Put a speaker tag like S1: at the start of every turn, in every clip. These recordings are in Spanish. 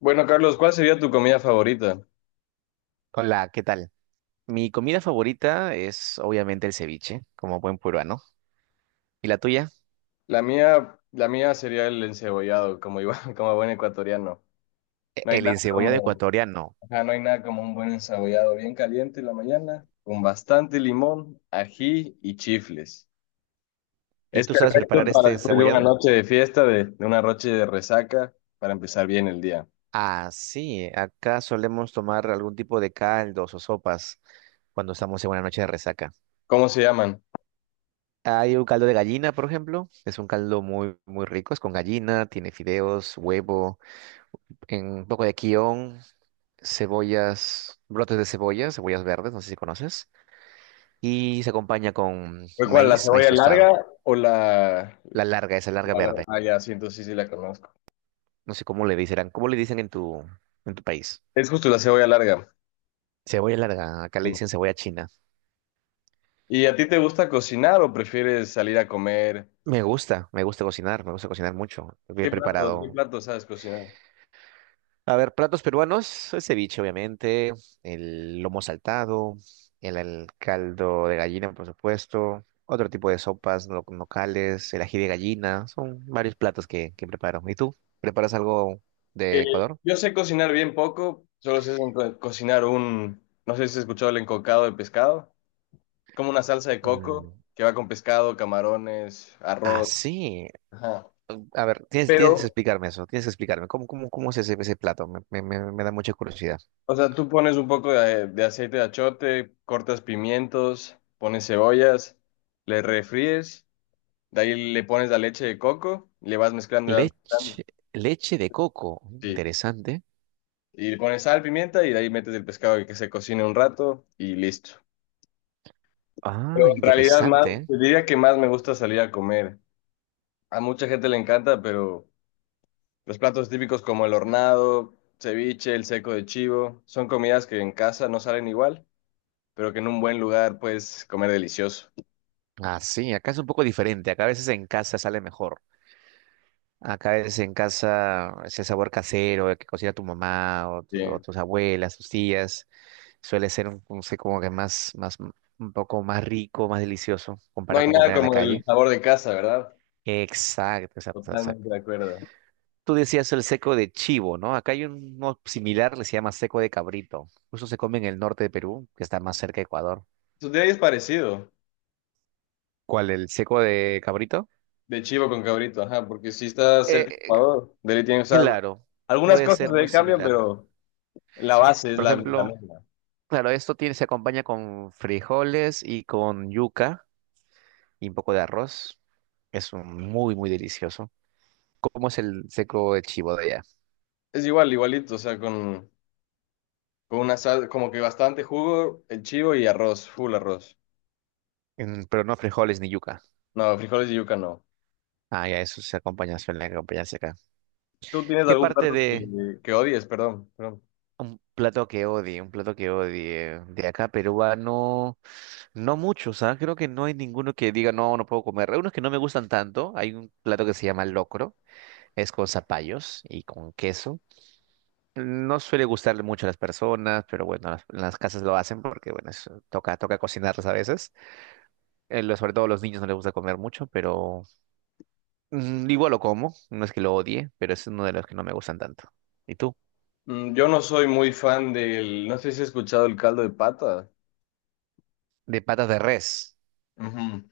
S1: Bueno, Carlos, ¿cuál sería tu comida favorita?
S2: Hola, ¿qué tal? Mi comida favorita es obviamente el ceviche, como buen peruano. ¿Y la tuya?
S1: La mía sería el encebollado, como iba, como buen ecuatoriano. No hay
S2: El
S1: nada
S2: encebollado
S1: como,
S2: ecuatoriano.
S1: ajá, no hay nada como un buen encebollado bien caliente en la mañana, con bastante limón, ají y chifles.
S2: ¿Y
S1: Es
S2: tú sabes
S1: perfecto
S2: preparar este
S1: para después de una
S2: encebollado?
S1: noche de fiesta, de una noche de resaca, para empezar bien el día.
S2: Ah, sí, acá solemos tomar algún tipo de caldos o sopas cuando estamos en una noche de resaca.
S1: ¿Cómo se llaman?
S2: Hay un caldo de gallina, por ejemplo. Es un caldo muy rico. Es con gallina, tiene fideos, huevo, un poco de quión, cebollas, brotes de cebolla, cebollas verdes, no sé si conoces. Y se acompaña con
S1: ¿Fue cuál, la
S2: maíz, maíz
S1: cebolla
S2: tostado.
S1: larga o la,
S2: La larga, esa larga
S1: la larga?
S2: verde.
S1: Ah, ya, sí, entonces sí, sí la conozco.
S2: No sé ¿cómo le dicen en tu país?
S1: Es justo la cebolla larga.
S2: Cebolla larga, acá le dicen cebolla china.
S1: ¿Y a ti te gusta cocinar o prefieres salir a comer?
S2: Me gusta cocinar mucho. Bien
S1: ¿Qué plato, qué
S2: preparado.
S1: plato sabes cocinar?
S2: A ver, platos peruanos, el ceviche, obviamente, el lomo saltado, el caldo de gallina, por supuesto, otro tipo de sopas locales, el ají de gallina, son varios platos que preparo. ¿Y tú? ¿Preparas algo
S1: Eh,
S2: de Ecuador?
S1: yo sé cocinar bien poco, solo sé cocinar un, no sé si has escuchado el encocado de pescado, como una salsa de
S2: Mm,
S1: coco que va con pescado, camarones,
S2: ah,
S1: arroz.
S2: sí.
S1: Ajá.
S2: A ver, tienes, tienes que
S1: Pero,
S2: explicarme eso, tienes que explicarme. ¿Cómo, cómo, cómo es ese, ese plato? Me da mucha curiosidad.
S1: o sea, tú pones un poco de, aceite de achote, cortas pimientos, pones cebollas, le refríes, de ahí le pones la leche de coco, le vas mezclando y vas mezclando.
S2: Leche, leche de coco,
S1: Sí.
S2: interesante.
S1: Y le pones sal, pimienta y de ahí metes el pescado y que se cocine un rato y listo.
S2: Ah,
S1: Pero en realidad más,
S2: interesante.
S1: te diría que más me gusta salir a comer. A mucha gente le encanta, pero los platos típicos como el hornado, ceviche, el seco de chivo, son comidas que en casa no salen igual, pero que en un buen lugar puedes comer delicioso.
S2: Ah, sí, acá es un poco diferente. Acá a veces en casa sale mejor. Acá a veces en casa ese sabor casero que cocina tu mamá o
S1: Bien.
S2: tus abuelas, tus tías, suele ser un, no sé, como que más, más, un poco más rico, más delicioso
S1: No
S2: comparado
S1: hay
S2: con
S1: nada
S2: comer en la
S1: como
S2: calle.
S1: el sabor de casa, ¿verdad?
S2: Exacto, exacto.
S1: Totalmente de acuerdo.
S2: Tú decías el seco de chivo, ¿no? Acá hay uno similar, le se llama seco de cabrito. Eso se come en el norte de Perú, que está más cerca de Ecuador.
S1: Tu día es parecido,
S2: ¿Cuál, el seco de cabrito?
S1: de chivo con cabrito, ajá, porque si está
S2: Eh,
S1: cerca de
S2: eh,
S1: Ecuador, de tiene, o sea,
S2: claro,
S1: algunas
S2: puede
S1: cosas
S2: ser
S1: de
S2: muy
S1: ahí cambian,
S2: similar.
S1: pero... La base es
S2: Por
S1: la
S2: ejemplo,
S1: misma.
S2: claro, esto tiene, se acompaña con frijoles y con yuca y un poco de arroz. Es un muy, muy delicioso. ¿Cómo es el seco de chivo de allá?
S1: Es igual, igualito, o sea, con una sal, como que bastante jugo, el chivo y arroz, full arroz.
S2: Pero no frijoles ni yuca.
S1: No, frijoles y yuca no.
S2: Ah, ya, eso se acompaña, suele acompañarse acá.
S1: ¿Tú tienes
S2: ¿Qué
S1: algún
S2: parte
S1: plato
S2: de...
S1: que odies? Perdón, perdón.
S2: Un plato que odie, un plato que odie. De acá peruano, no mucho, ¿sabes? Creo que no hay ninguno que diga, no, no puedo comer. Hay unos que no me gustan tanto. Hay un plato que se llama locro, es con zapallos y con queso. No suele gustarle mucho a las personas, pero bueno, las casas lo hacen porque, bueno, toca, toca cocinarlas a veces. Sobre todo a los niños no les gusta comer mucho, pero igual lo como. No es que lo odie, pero es uno de los que no me gustan tanto. ¿Y tú?
S1: Mm, yo no soy muy fan del, no sé si has escuchado el caldo de pata.
S2: De patas de res.
S1: Ujú.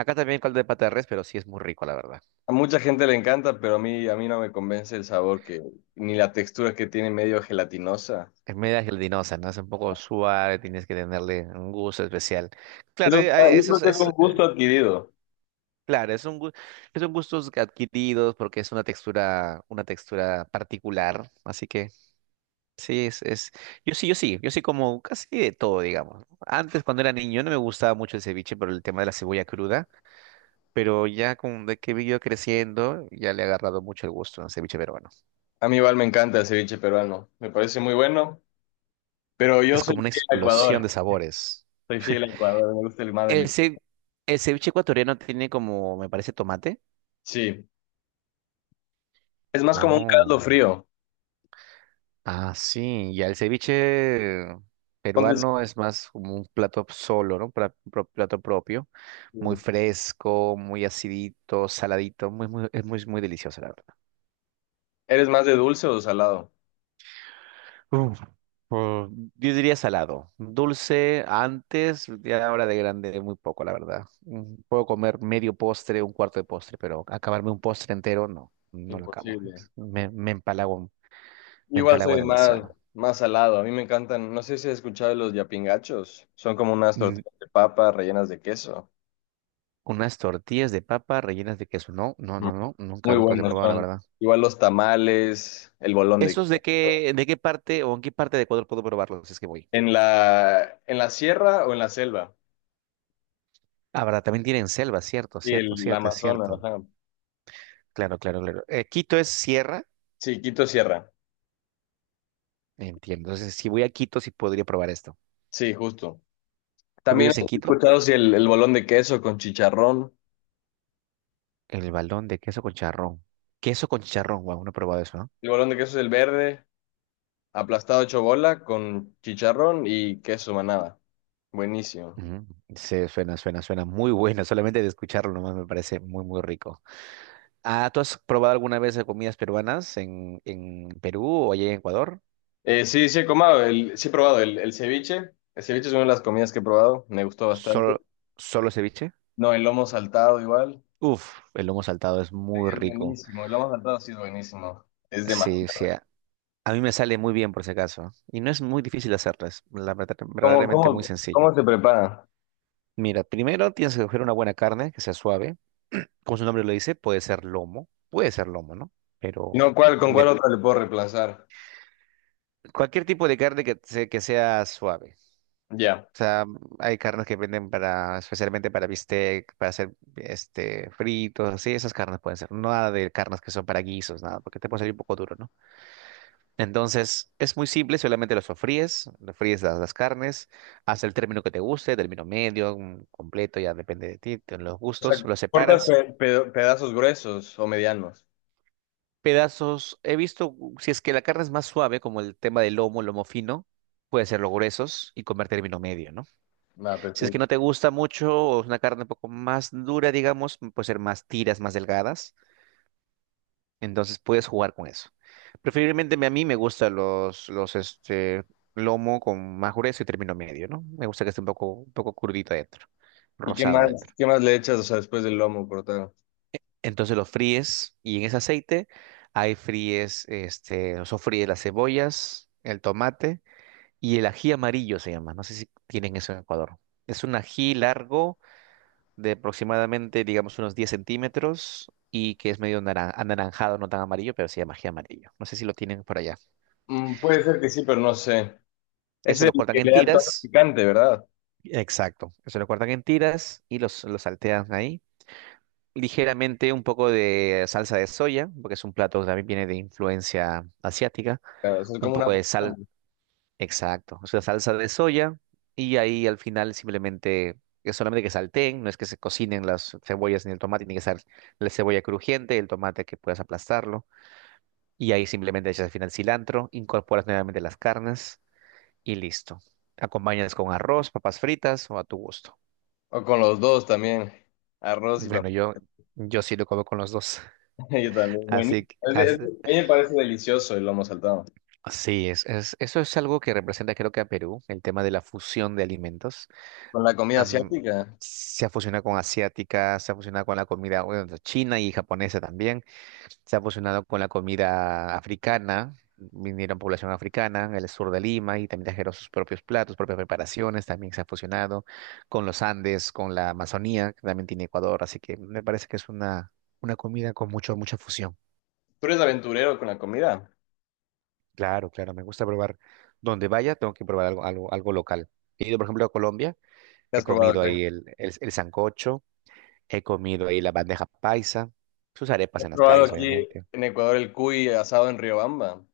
S2: Acá también caldo de pata de res, pero sí es muy rico, la verdad.
S1: A mucha gente le encanta, pero a mí no me convence el sabor que, ni la textura que tiene medio gelatinosa.
S2: Es media gelatinosa, ¿no? Es un poco suave, tienes que tenerle un gusto especial. Claro,
S1: Eso, yo
S2: eso
S1: creo que es un gusto adquirido.
S2: claro, son gustos que adquiridos porque es una textura particular. Así que sí, yo sí como casi de todo, digamos. ¿No? Antes, cuando era niño, no me gustaba mucho el ceviche por el tema de la cebolla cruda, pero ya con de que he ido creciendo, ya le he agarrado mucho el gusto al ceviche peruano.
S1: A mí igual me encanta el ceviche peruano, me parece muy bueno, pero yo
S2: Es
S1: soy
S2: como una
S1: fiel a
S2: explosión de
S1: Ecuador.
S2: sabores.
S1: Soy fiel a Ecuador, me gusta el más
S2: El, ce- el ceviche ecuatoriano tiene como, me parece, tomate.
S1: Sí, es más como un
S2: Oh.
S1: caldo frío.
S2: Ah, sí. Ya el ceviche
S1: Entonces,
S2: peruano es más como un plato solo, ¿no? Plato propio. Muy fresco, muy acidito, saladito. Muy, muy, es muy, muy delicioso, la verdad.
S1: ¿eres más de dulce o salado?
S2: Uf, uh, yo diría salado. Dulce antes, ya ahora de grande, muy poco, la verdad. Mm, puedo comer medio postre, un cuarto de postre, pero acabarme un postre entero, no. No lo acabo.
S1: Imposible.
S2: Me
S1: Igual
S2: empalago
S1: soy más,
S2: demasiado.
S1: más salado. A mí me encantan, no sé si has escuchado de los yapingachos. Son como unas
S2: Mm,
S1: tortillas de papa rellenas de queso.
S2: unas tortillas de papa rellenas de queso. No, no,
S1: Mm.
S2: no, no. Nunca,
S1: Muy
S2: nunca los he
S1: buenos
S2: probado, la
S1: son.
S2: verdad.
S1: Igual los tamales, el bolón de
S2: ¿Esos
S1: queso.
S2: de qué parte o en qué parte de Ecuador puedo probarlos? Si es que voy.
S1: ¿En la sierra o en la selva?
S2: Ah, verdad, también tienen selva, cierto,
S1: Y
S2: cierto,
S1: el, la
S2: cierto, es
S1: Amazonas,
S2: cierto.
S1: ajá.
S2: Claro, claro, claro. Quito es sierra.
S1: Sí, Quito Sierra.
S2: Entiendo. Entonces, si voy a Quito, sí podría probar esto.
S1: Sí, justo.
S2: ¿Tú
S1: También
S2: vives
S1: he
S2: en Quito?
S1: escuchado si el, el bolón de queso con chicharrón.
S2: El balón de queso con charrón. Queso con charrón, wow, no he probado eso, ¿no?
S1: El bolón de queso es el verde, aplastado hecho bola con chicharrón y queso manada. Buenísimo.
S2: Ujú. Sí, suena, suena, suena muy bueno. Solamente de escucharlo nomás me parece muy, muy rico. Ah, ¿tú has probado alguna vez de comidas peruanas en Perú o allá en Ecuador?
S1: Sí, sí he probado el ceviche. El ceviche es una de las comidas que he probado, me gustó bastante.
S2: ¿Solo, solo ceviche?
S1: No, el lomo saltado igual.
S2: Uf, el lomo saltado es muy
S1: Es
S2: rico.
S1: buenísimo, el lomo saltado sí es buenísimo. Es demasiado.
S2: Sí, sí. A mí me sale muy bien por si acaso. Y no es muy difícil hacerlo, es la
S1: ¿Cómo,
S2: verdaderamente muy
S1: cómo,
S2: sencillo.
S1: cómo se prepara?
S2: Mira, primero tienes que coger una buena carne que sea suave. Como su nombre lo dice, puede ser lomo. Puede ser lomo, ¿no? Pero
S1: No, ¿cuál, con cuál
S2: de
S1: otro le puedo reemplazar?
S2: cualquier tipo de carne que sea suave.
S1: Ya.
S2: O sea, hay carnes que venden para, especialmente para bistec, para hacer este fritos, así, esas carnes pueden ser. No. Nada de carnes que son para guisos, nada, porque te puede salir un poco duro, ¿no? Entonces, es muy simple, solamente lo sofríes, lo fríes las carnes, hasta el término que te guste, término medio, completo, ya depende de ti, de los
S1: O
S2: gustos,
S1: sea,
S2: lo
S1: cortas
S2: separas.
S1: pedazos gruesos o medianos.
S2: Pedazos, he visto, si es que la carne es más suave, como el tema del lomo, lomo fino, puede ser los gruesos y comer término medio, ¿no?
S1: Va,
S2: Si es que
S1: perfecto.
S2: no te gusta mucho o es una carne un poco más dura, digamos, puede ser más tiras, más delgadas. Entonces puedes jugar con eso. A mí me gustan lomo con más grueso y término medio, ¿no? Me gusta que esté un poco crudito adentro,
S1: ¿Y qué
S2: rosado
S1: más,
S2: adentro.
S1: qué más le echas, o sea, después del lomo cortado?
S2: Entonces lo fríes y en ese aceite ahí fríes, este, o sofríes las cebollas, el tomate y el ají amarillo se llama. No sé si tienen eso en Ecuador. Es un ají largo de aproximadamente, digamos, unos 10 centímetros y que es medio anaranjado, no tan amarillo, pero sí de magia amarillo. No sé si lo tienen por allá.
S1: Mm, puede ser que sí, pero no sé. Es
S2: Eso
S1: el
S2: lo cortan
S1: que
S2: en
S1: le da el toque
S2: tiras.
S1: picante, ¿verdad?
S2: Exacto. Eso lo cortan en tiras y los saltean ahí. Ligeramente un poco de salsa de soya, porque es un plato que también viene de influencia asiática.
S1: Claro, o sea, es
S2: Un
S1: como una
S2: poco de sal,
S1: fusión.
S2: exacto. O sea, salsa de soya y ahí al final simplemente... Es solamente que salteen, no es que se cocinen las cebollas ni el tomate, tiene que ser la cebolla crujiente, el tomate que puedas aplastarlo. Y ahí simplemente echas al final cilantro, incorporas nuevamente las carnes y listo. Acompañas con arroz, papas fritas o a tu gusto.
S1: O con los dos también. Arroz y
S2: Bueno,
S1: papá.
S2: yo sí lo como con los dos.
S1: Yo también. Bueno,
S2: Así que as-
S1: a mí me parece delicioso el lomo saltado.
S2: sí, eso es algo que representa creo que a Perú, el tema de la fusión de alimentos.
S1: Con la comida
S2: Am,
S1: asiática.
S2: se ha fusionado con asiática, se ha fusionado con la comida bueno, china y japonesa también. Se ha fusionado con la comida africana, vinieron población africana en el sur de Lima y también trajeron sus propios platos, propias preparaciones, también se ha fusionado con los Andes, con la Amazonía, que también tiene Ecuador, así que me parece que es una comida con mucho, mucha fusión.
S1: ¿Tú eres aventurero con la comida?
S2: Claro, claro, me gusta probar. Donde vaya, tengo que probar algo, algo, algo local. He ido, por ejemplo, a Colombia,
S1: ¿Qué
S2: he
S1: has probado
S2: comido
S1: acá?
S2: ahí el sancocho, he comido ahí la bandeja paisa, sus arepas
S1: ¿Has
S2: en las
S1: probado
S2: calles,
S1: aquí
S2: obviamente.
S1: en Ecuador el cuy asado en Riobamba?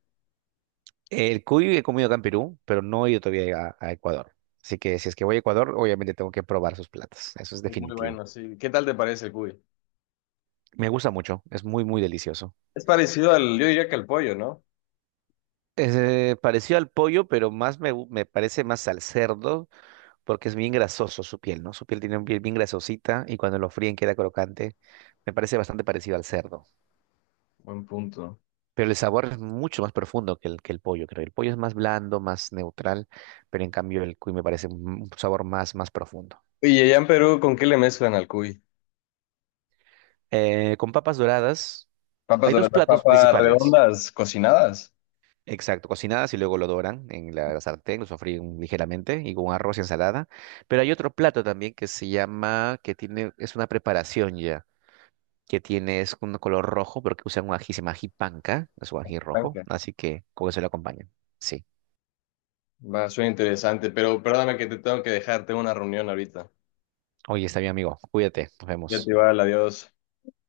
S2: El cuy he comido acá en Perú, pero no he ido todavía a Ecuador. Así que si es que voy a Ecuador, obviamente tengo que probar sus platos. Eso es
S1: Es muy
S2: definitivo.
S1: bueno, sí. ¿Qué tal te parece el cuy?
S2: Me gusta mucho, es muy, muy delicioso.
S1: Es parecido al, yo diría que al pollo, ¿no?
S2: Es parecido al pollo, pero más me parece más al cerdo porque es bien grasoso su piel, ¿no? Su piel tiene un piel bien grasosita y cuando lo fríen queda crocante. Me parece bastante parecido al cerdo.
S1: Buen punto.
S2: Pero el sabor es mucho más profundo que que el pollo, creo. El pollo es más blando, más neutral, pero en cambio el cuy me parece un sabor más, más profundo.
S1: Y allá en Perú, ¿con qué le mezclan al cuy?
S2: Con papas doradas.
S1: Papas
S2: Hay dos
S1: doradas,
S2: platos
S1: papas
S2: principales.
S1: redondas, cocinadas.
S2: Exacto, cocinadas y luego lo doran en la sartén, lo sofríen ligeramente y con arroz y ensalada. Pero hay otro plato también que se llama, que tiene, es una preparación ya, que tiene, es un color rojo, pero que usan un ají, se llama ají panca, es un ají rojo,
S1: Blanca.
S2: así que con eso lo acompañan. Sí.
S1: Va, suena interesante, pero perdóname que te tengo que dejar, tengo una reunión ahorita.
S2: Oye, está bien, amigo, cuídate, nos
S1: Ya te
S2: vemos.
S1: va, adiós.